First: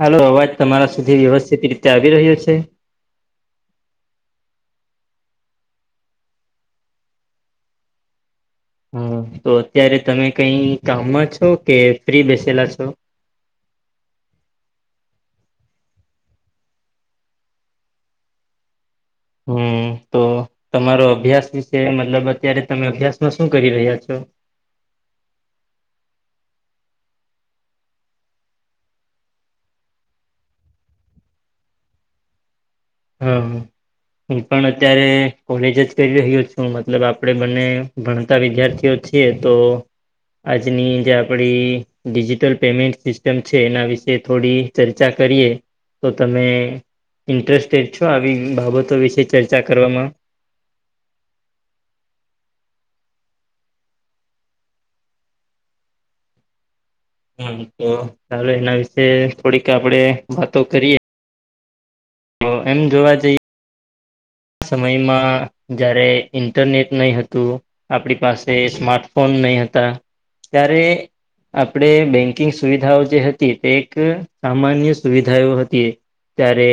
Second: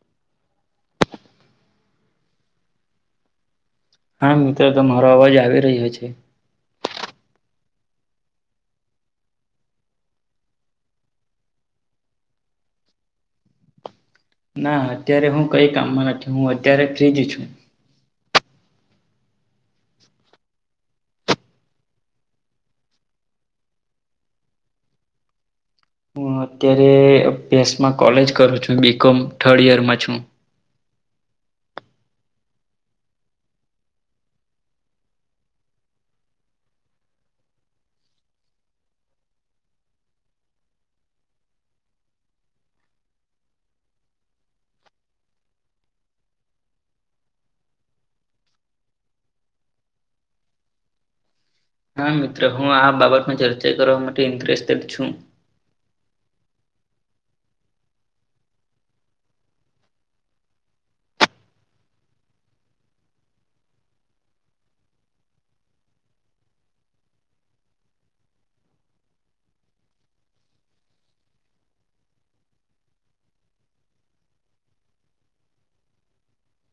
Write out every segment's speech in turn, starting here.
હાલો અવાજ તમારા સુધી વ્યવસ્થિત રીતે આવી રહ્યો છે? હા મિત્ર તમારો અવાજ આવી રહ્યો છે. હા તો અત્યારે તમે કઈ કામમાં છો. કે ફ્રી બેસેલા છો? ના અત્યારે હું કઈ કામમાં નથી. હું અત્યારે ફ્રીજ છું. હમ તો તમારો અભ્યાસ વિશે મતલબ અત્યારે તમે અભ્યાસમાં શું કરી રહ્યા છો? હું અત્યારે અભ્યાસમાં કોલેજ કરું છું બી કોમ થર્ડ ઈયરમાં છું. હમ. હું પણ અત્યારે કોલેજ જ કરી રહ્યો છું. મતલબ આપણે બંને ભણતા વિદ્યાર્થીઓ જ છે. તે તો આજની જે આપણી ડિજિટલ પેમેન્ટ સિસ્ટમ છે એના વિશે થોડી ચર્ચા કરીએ તો તમે ઇન્ટરસ્ટ [unintelligible] આવી બાબતો વિશે ચર્ચા કરવામાં? હા મિત્ર હું આ બાબતમાં ચર્ચા કરવા માટે ઇન્ટરેસ્ટેડ છું. હમ તો ચાલો એના વિશે થોડીક આપડે વાતો કરીએ તો એમ જોવા જઈએ આ સમયમાં જ્યારે ઇન્ટરનેટ નઈ હતું આપણી પાસે સ્માર્ટફોન નઈ હતા. ત્યારે આપણે બેન્કિંગ સુવિધાઓ જે હતી તે એક સામાન્ય સુવિધાઓ હતી ત્યારે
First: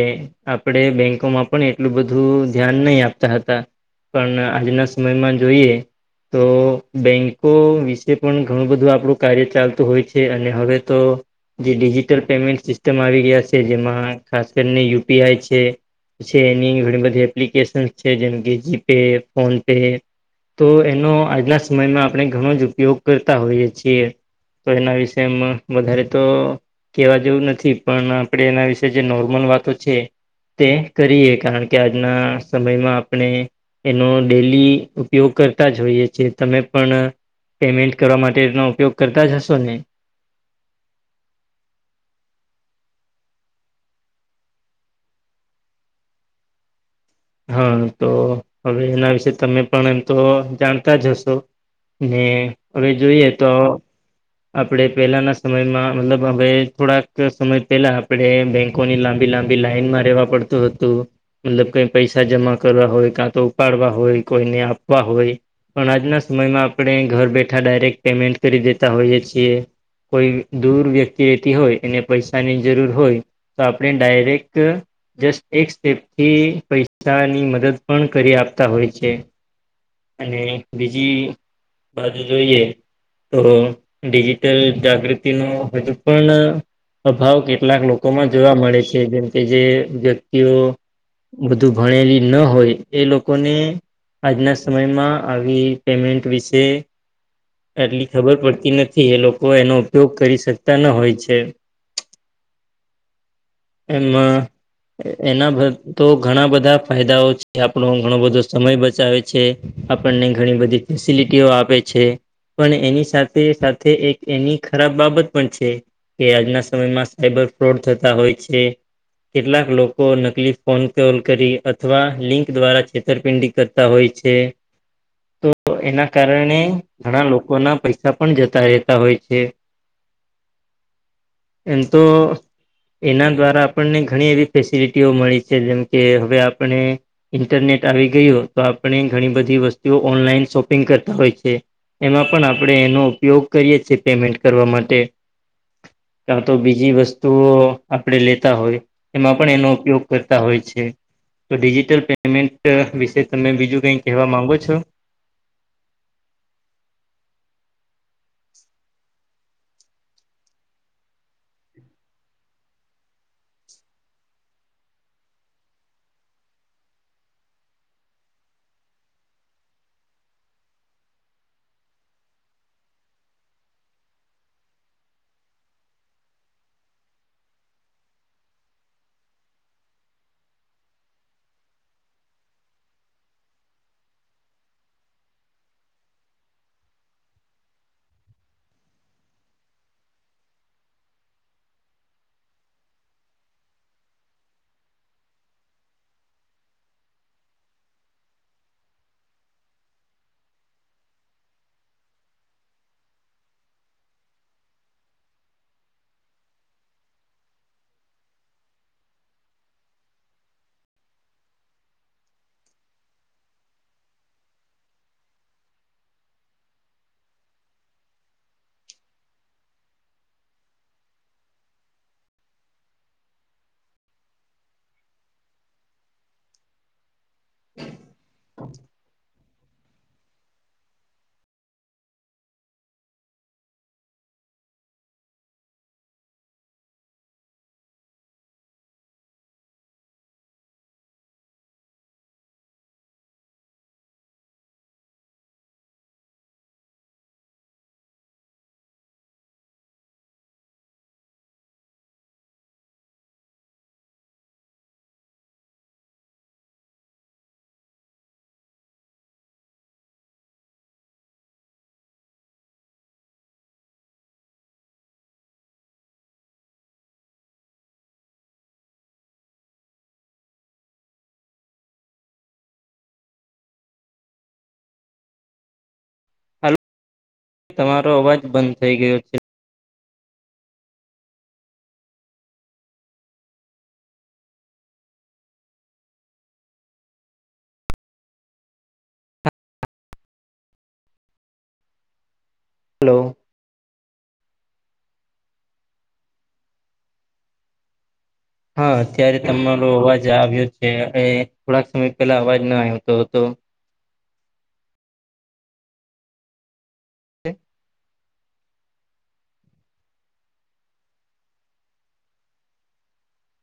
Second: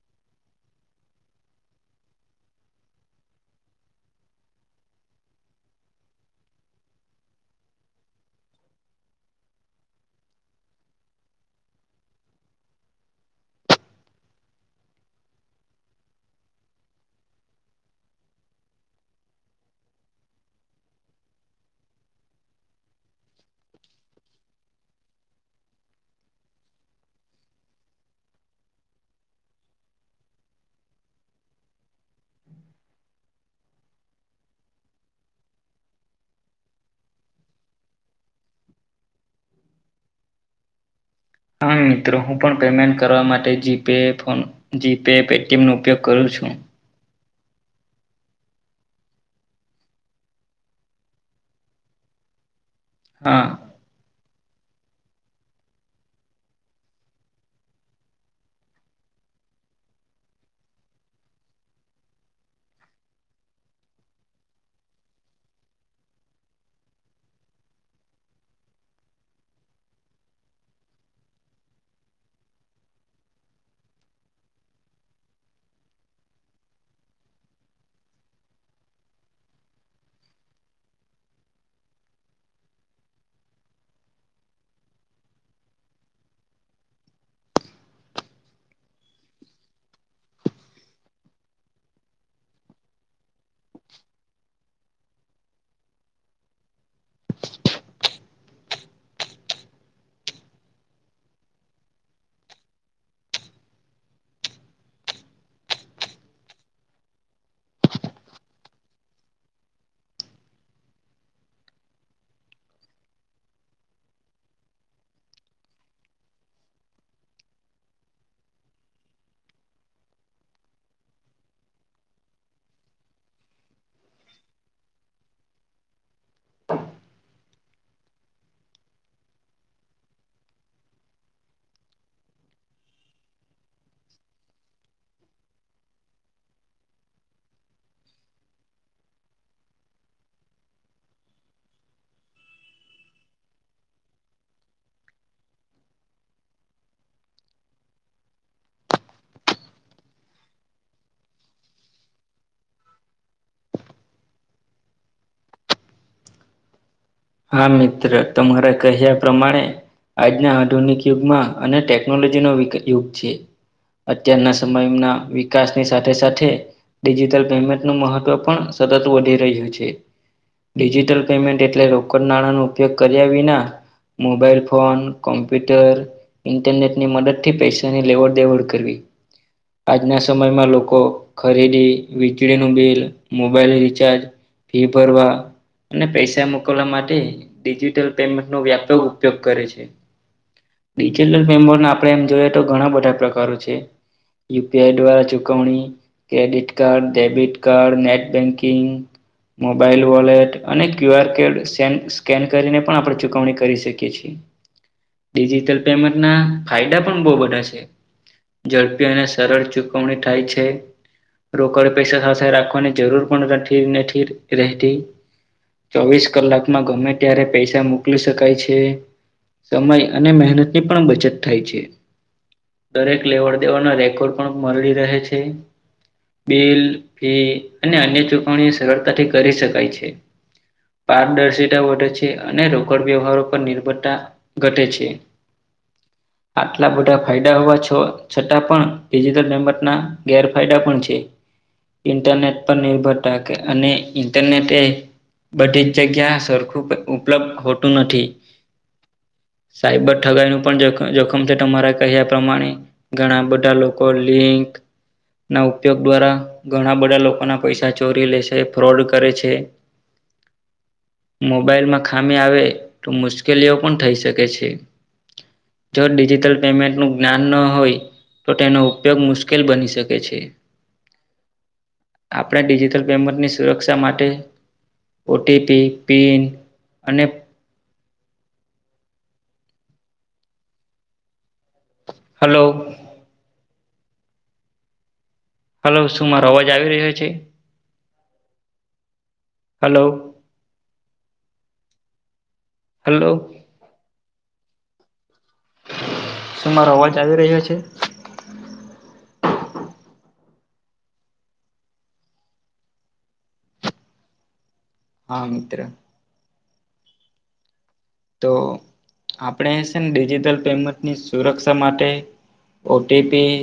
આપણેે બેંકોમાં પણ એટલું બધું ધ્યાન નઈ આપતા હતા પણ આજના સમયમાં જોઈએ તો બેંકો વિશે પણ ઘણું બધું આપણું કાર્ય ચાલતું હોય છે. અને હવે તો જે ડિજિટલ પેમેન્ટ સિસ્ટમ આવી ગયા છે. જેમાં ખાસ કરીને યુપી આઈ છે. એની ઘણી બધી એપ્લિકેશન છે જેમ કે જીપે, ફોન પે તો એનો આજના સમયમાં આપણે ઘણો જ ઉપયોગ કરતા હોઈએ છીએ તો એના વિશે એમ અ વધારે તો કેવા જેવું નથી પણ આપણે એના વિશે જે નોર્મલ વાતો છે. તે કરીએ. કારણ કે આજના સમયમાં આપણે એનો ડેલી ઉપયોગ કરતા જ હોઈએ છે. તમે પણ પેમેન્ટ કરવા માટેનો ઉપયોગ કરતા જ હશો ને? હા મિત્ર હું પણ પેમેન્ટ કરવા માટે જીપે ફોન જીપે. પેટી. એમ નો ઉપયોગ કરું છું. હા તો હવે એના વિશે તમે પણ એમ તો જાણતા જ હશો ને હવે જોઈએ હા તો આપણે પેલાના સમયમાં મતલબ હવે થોડાક સમય પેલા આપણે બેંક ઘણી લાંબી લાંબી લાઈનમાં રહેવા પડતું હતું મતલબ કઈ પૈસા જમા કરવા હોય કાં તો ઉપાડવા હોય કોઈને આપવા હોય પણ આજના સમયમાં આપણે ઘર બેઠા ડાયરેક્ટ પેમેન્ટ કરી દેતા હોઈએ છીએ કોઈ દૂર વ્યક્તિ રહેતી હોય એને પૈસાની જરૂર હોય તો આપણે ડાયરેક્ટ જસ્ટ એક સેપથી પૈસાની મદદ પણ કરી આપતા હોય છે. અને બીજી બાજુ જોઈએ તો ડિજિટલ જાગૃતિ નું હજુ પણ અભાવ કેટલાક લોકોમાં જોવા મળે છે જેમ કે જે વ્યક્તિઓ બધું ભણેલી ન હોય એ લોકોને આજના સમયમાં આવી પેમેન્ટ વિશે આટલી ખબર પડતી નથી એ લોકો એનો ઉપયોગ કરી શકતા ના હોય છે. [unintelligible] એમાં એના તો ઘણા બધા ફાયદાઓ છે આપણો ઘણો બધો સમય બચાવે છે. આપણને ઘણી બધી ફેસિલિટીઓ આપે છે પણ એની સાથે તે સાથે એક એની ખરાબ બાબત પણ છે. કે આજના સમયમાં સાયબર ફ્રોડ થતા હોય છે. કેટલાક લોકો નકલી ફોન કોલ કરી અથવા લિંક દ્વારા છેતરપિંડી હોય છે તો એના કારણે ઘણા લોકો ના પૈસા પણ જતા રહેતા હોય છે એમ તો એના દ્વારા આપણને ઘણી એવી ફેસિલિટીઓ મળી છે જેમકે હવે આપણે ઇન્ટરનેટ આવી ગયું તો આપણે ઘણી બધી વસ્તુઓ ઓનલાઈન શોપિંગ કરતા હોય છે એમાં પણ આપણે એનો ઉપયોગ કરીએ છે પેમેન્ટ કરવા માટે કા તો બીજી વસ્તુઓ આપડે લેતા હોય એમાં પણ એનો ઉપયોગ કરતા હોય છે તો ડિજીિટલ પેમેન્ટ વિશે તમે બીજું કઈ કહેવા માંગો છો હા મિત્ર તમારા કહ્યા પ્રમાણે આજના આધુનિક યુગમાં અને ટેકનોલોજી નો યુગ છે અત્યારના સમયના વિકાસની સાથે સાથે ડિજિટલ પેમેન્ટનું મહત્વ પણ સતત વધી રહ્યું છે ડિજિટલ પેમેન્ટ એટલે રોકડ નાણાંનો ઉપયોગ કર્યા વિના મોબાઈલ ફોન કોમ્પ્યુટર ઇન્ટરનેટ ની મદદ થી પૈસાની લેવડ દેવડ કરવી આજના સમયમાં લોકો ખરીદી વીજળીનું બિલ મોબાઈલ રિચાર્જ ફી ભરવા અને પૈસા મોકલવા માટે ડિજિટલ પેમેન્ટનો વ્યાપક ઉપયોગ કરે છે ડિજિટલ પેમેન્ટના આપણે એમ જોઈએ તો ઘણા બધા પ્રકારો છે યુપીઆઈ દ્વારા ચૂકવણી credit card debit card net banking mobile wallet અને Q R code scan scan કરીને પણ આપણે ચુકવણી કરી શકીએ છે ડિજિટલ પેમેન્ટના ફાયદા પણ બો બધા છે. ઝડપી અને સરળ ચુકવણી થાય છે. રોકડ પૈસા સાથે રાખવાની જરૂર પણ નથી નથી રહેતી. ચોવીસ કલાકમાં ગમે ત્યારે પૈસા મોકલી શકાય છે. સમય અને મહેનતની પણ બચત થાય છે. દરેક લેવડ દેવડના રેકોર્ડ પણ મળી રહે છે. બિલ ફી અને અન્ય ચુકવણી સરળતાથી કરી શકાય છે પારદર્શિતા વધે છે અને રોકડ વ્યવહાર પર નિર્ભરતા ઘટે છે [inaudible] આટલા બધા ફાયદા હોવા છો છતાં પણ ડિજિટલ પેમન્ટ ના ગેરફાયદા પણ છે ઇન્ટરનેટ પર નિર્ભરતા અને ઇન્ટરનેટે બધી જ જગ્યા સરખું ઉપલબ્ધ હોતું નથી. સાયબર ઠગાઈ નું પણ જોખમ છે તમારા કહ્યા પ્રમાણે. ઘણા બધા લોકો લિંક ના ઉપયોગ દ્વારા ઘણા બધા લોકોના પૈસા ચોરી લે છે ફ્રોડ કરે છે મોબાઈલમાં ખામી આવે તો મુશ્કેલીઓ પણ થઈ શકે છે જો ડિજિટલ પેમેન્ટ નું જ્ઞાન ન હોય. તો તેનો ઉપયોગ મુશ્કેલ બની શકે છે આપણે ડિજિટલ પેમેન્ટની સુરક્ષા માટે. ટી પી પિન હાલો અને તમારો અવાજ બંધ થઈ ગયો છે. હલો. હલો શું મારો અવાજ આવી રહ્યો છે હલો હલો. શું મારો અવાજ આવી રહ્યો છે. હા અત્યારે તમારો અવાજ આવ્યો છે એ થોડાક સમય પહેલા અવાજ ના આવતો હતો હા મિત્ર ઓ તો આપણે છે ને ડિજિટલ પેમેન્ટની સુરક્ષા માટે ઓટીપી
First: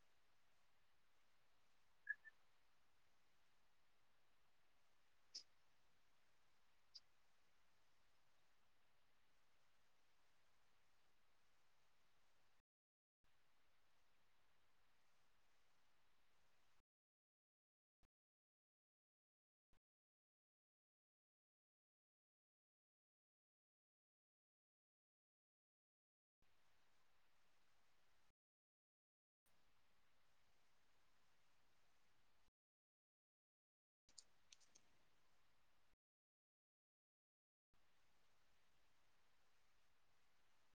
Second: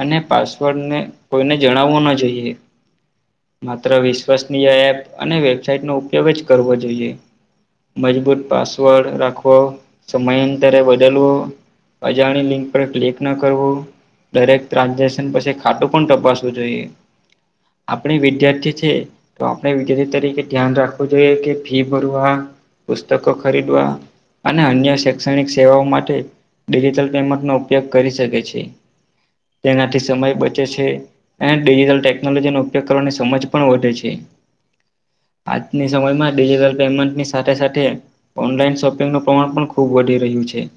અને પાસવર્ડને કોઈને જણાવવું ના જોઈએ માત્ર વિશ્વસનીય એપ અને વેબસાાઈટનો ઉપયોગ જ કરવો જોઈએ મજબૂત પાસવર્ડ રાખવો સમયઅંતર એ બદલવો અજાણી લિંક પર ક્લિક ન કરવું દરેક ટ્રાન્ઝેક્શન પછી ખાટું પણ ટપાસવું જોઈએ આપણી વિદ્યાર્થી છે. તો આપણે વિદ્યાર્થી તરીકે ધ્યાન રાખવું જોઈએ કે ફી ભરવા પુસ્તકો ખરીદવા અને અન્ય શૈક્ષણિક સેવાઓ માટે ડિજિટલ પેમેન્ટનોો ઉપયોગ કરી શકે છે. તેનાથી સમય બચે છે. અને ડિજિટલ ટેકનોલોજીનોો ઉપયોગ કરવાની. સમજ પણ વધે છે. આજની સમયમાં ડિજિટલ પેમેન્ટની સાથે સાથે ઓનલાઈન શોપિંગનું પ્રમાણ પણ ખૂબ વધી રહ્યું છે.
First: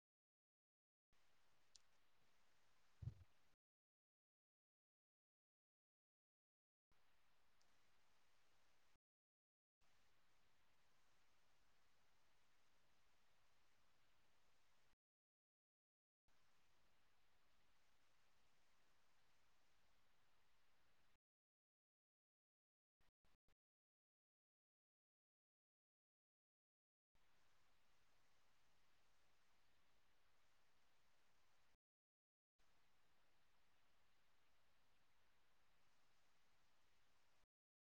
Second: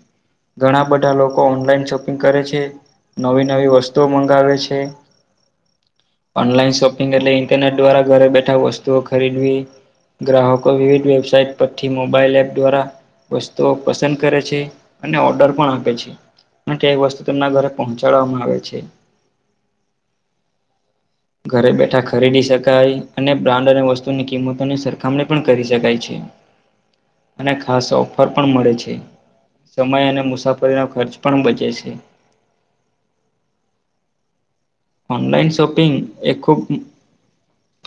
ઘણા બધા લોકો ઓનલાઈન શોપિંગ કરે છે. નવી નવી વસ્તુઓ મંગાવે છે. ઓનલાઈન શોપિંગ એટલે ઈન્ટરનેટ દ્વારા ઘરે બેઠા વસ્તુઓ ખરીદવી ગ્રાહકો વિવિધ વેબસાઇટ પછી મોબાઈલ એપ દ્વારા વસ્તુઓ પસંદ કરે છે અને ઓર્ડર પણ આપે છે. અને કે એક વસ્તુ તેમના ઘરે પહોંચાડવામાં આવે છે. ઘરે બેઠા ખરીદી શકાય અને બ્રાન્ડ અને વસ્તુની કિંમતોની સરખામણી પણ કરી શકાય છે. અને ખાસ ઓફર પણ મળે છે. સમય અને મુસાફરીનો ખર્ચ પણ બચે છે. ઓનલાઈન શોપિંગ એ ખૂબ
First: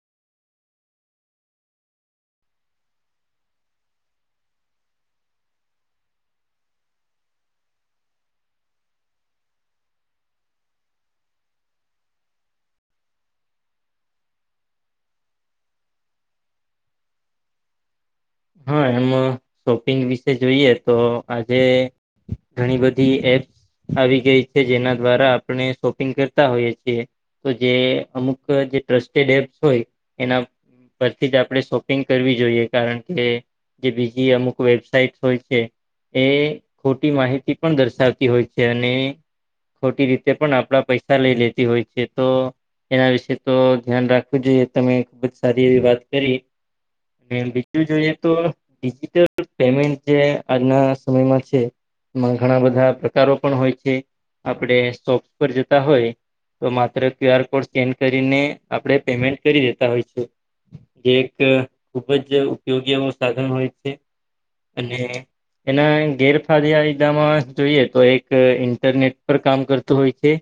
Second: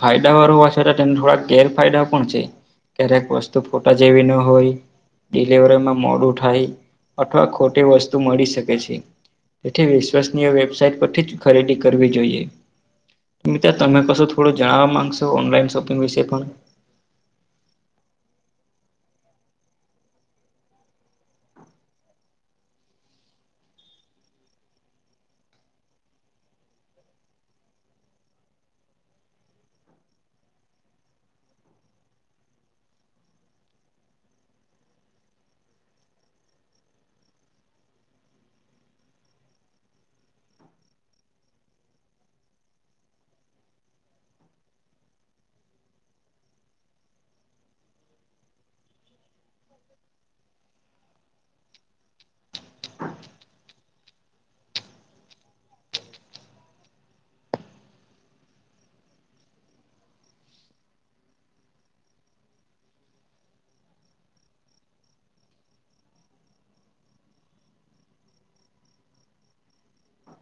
ફાયદા વાર હોય છે તેને થોડા ગેરફાયદા પણ છે. ક્યારેક વસ્તુ ફોટા જેવી ન હોય ડિલવરીમાં મોડું થાય અથવા ખોટી વસ્તુ મળી શકે છે. તેથી વિશ્વસનીય વેબસાાઈટ પરથી જ ખરીદી કરવી જોઈએ મિત્ર તમે કશું થોડું જણાવવા માંગશો ઓનલાઈન શોપિંગ વિશે પણ હા એમ શોપિંગ વિશે જોઈએ તો આજે ઘણી બધી એપ આવી ગઈ છે જેના દ્વારા આપણે શોપિંગ કરતા હોઈએ છીએ. તો જે અમુક જે ટ્રસ્ટેડ એપ્સ હોય એના પરથી જ આપણે શોપિંગ કરવી જોઈએ કારણ કે જે બીજી અમુક વેબસાઇટ હોય છે. એ ખોટી માહિતી પણ દર્શાવતી હોય છે અને ખોટી રીતે પણ આપણા પૈસા લઈ લેતી હોય છે તો એના વિશે તો ધ્યાન રાખવું જોઈએ તમે ખૂબ જ સારી એવી વાત કરી અને બીજૂ જોઈએ તો ડિજિટલ પેમેન્ટ જે આજના સમયમાં છે. માં ઘણા બધા પ્રકારો પણ હોય છે આપડે શૉપ પર જતા હોય તો માત્ર ક્યુ આર કોડ સ્કેન કરીને આપણે પેમેન્ટ કરી દેતા હોય છે. જે એક ખુબ જ ઉપયોગી એવો સાધન હોય છે અને એના ગેરફાયદેયદામાં જોઈએ તો એક ઇન્ટરનેટ પર કામ કરતું હોય છે.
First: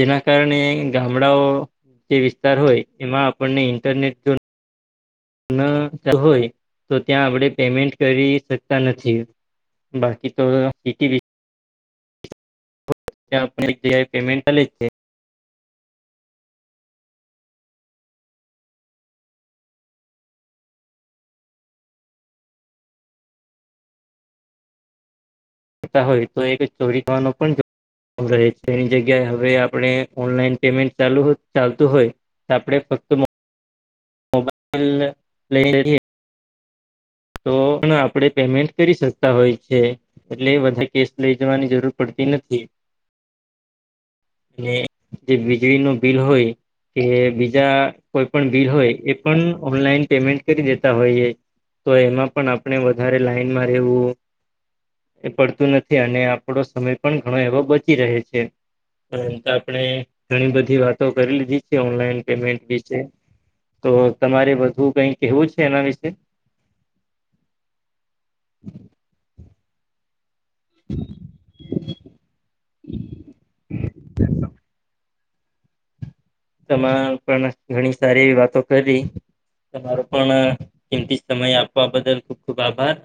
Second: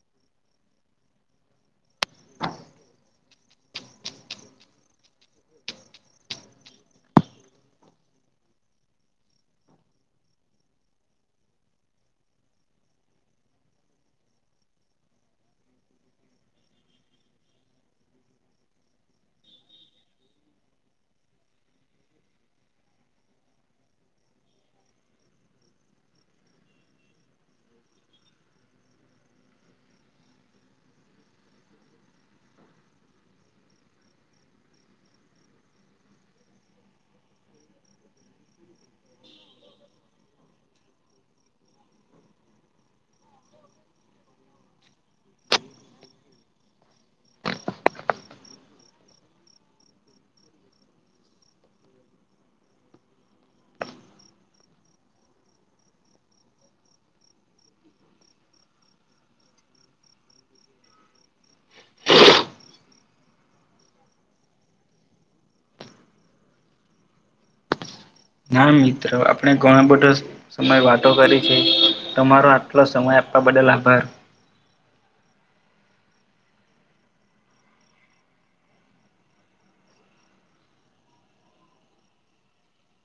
જેના કારણે ગામડાઓ જે વિસ્તાર હોય એમાં આપણને ઈન્ટરનેટ ના ત્યાં હોય તો ત્યાં આપણે પેમેન્ટ કરી શકતા નથી. બાકી તો હવે સીટી વિ. ત્યાં આપણે યુ પી આઈ પેમેન્ટ ચાલે જ છે. તા હોય તો એક ચોરી થવાનો પણ જો. ખમ રહે હવે તેની જગ્યાએ હવે આપણે ઓનલાઈન પેમેન્ટ ચાલુ ચાલતું હોય. તે આપડે ફક્ત મોબાઈલ લઈ લએ તો પણ આપણેે પેમેન્ટ કરી શકતા હોય છે એટલે બધા કેશ લઈ જવાની જરૂર પડતી નથી. [inaudible] અને જે વીજળીનું બિલ હોય કે બીજા કોઈ પણ બિલ હોય એ પણ ઓનલાઈન પેમેન્ટ કરી દેતા હોઈએ. તો એમાં પણ આપણે વધારે લાઈનમાં રહેવું. એ પડતું નથી અને આપણો સમય પણ ઘણો એવો બચી રહે છે. પર આપણે ઘણી બધી વાતો કરી લીધી છે ઓનલાઈન પેમેન્ટ વિશે તો તમારે વધું કઈ કહેવું છે એના વિશે હા મિત્ર આપણે ઘણો બધા સમય વાતો કરી છે તમારા આટલો સમય આપવા બદલ આભાર. તમારે પણ ઘણી સારી એવી વાતો કરી તમારો પણ કિંમતી સમય આપવા બદલ ખુબ ખુબ આભાર.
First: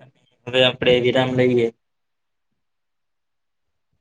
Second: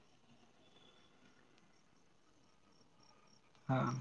હવે આપડે વિરામ લઈએ. હા.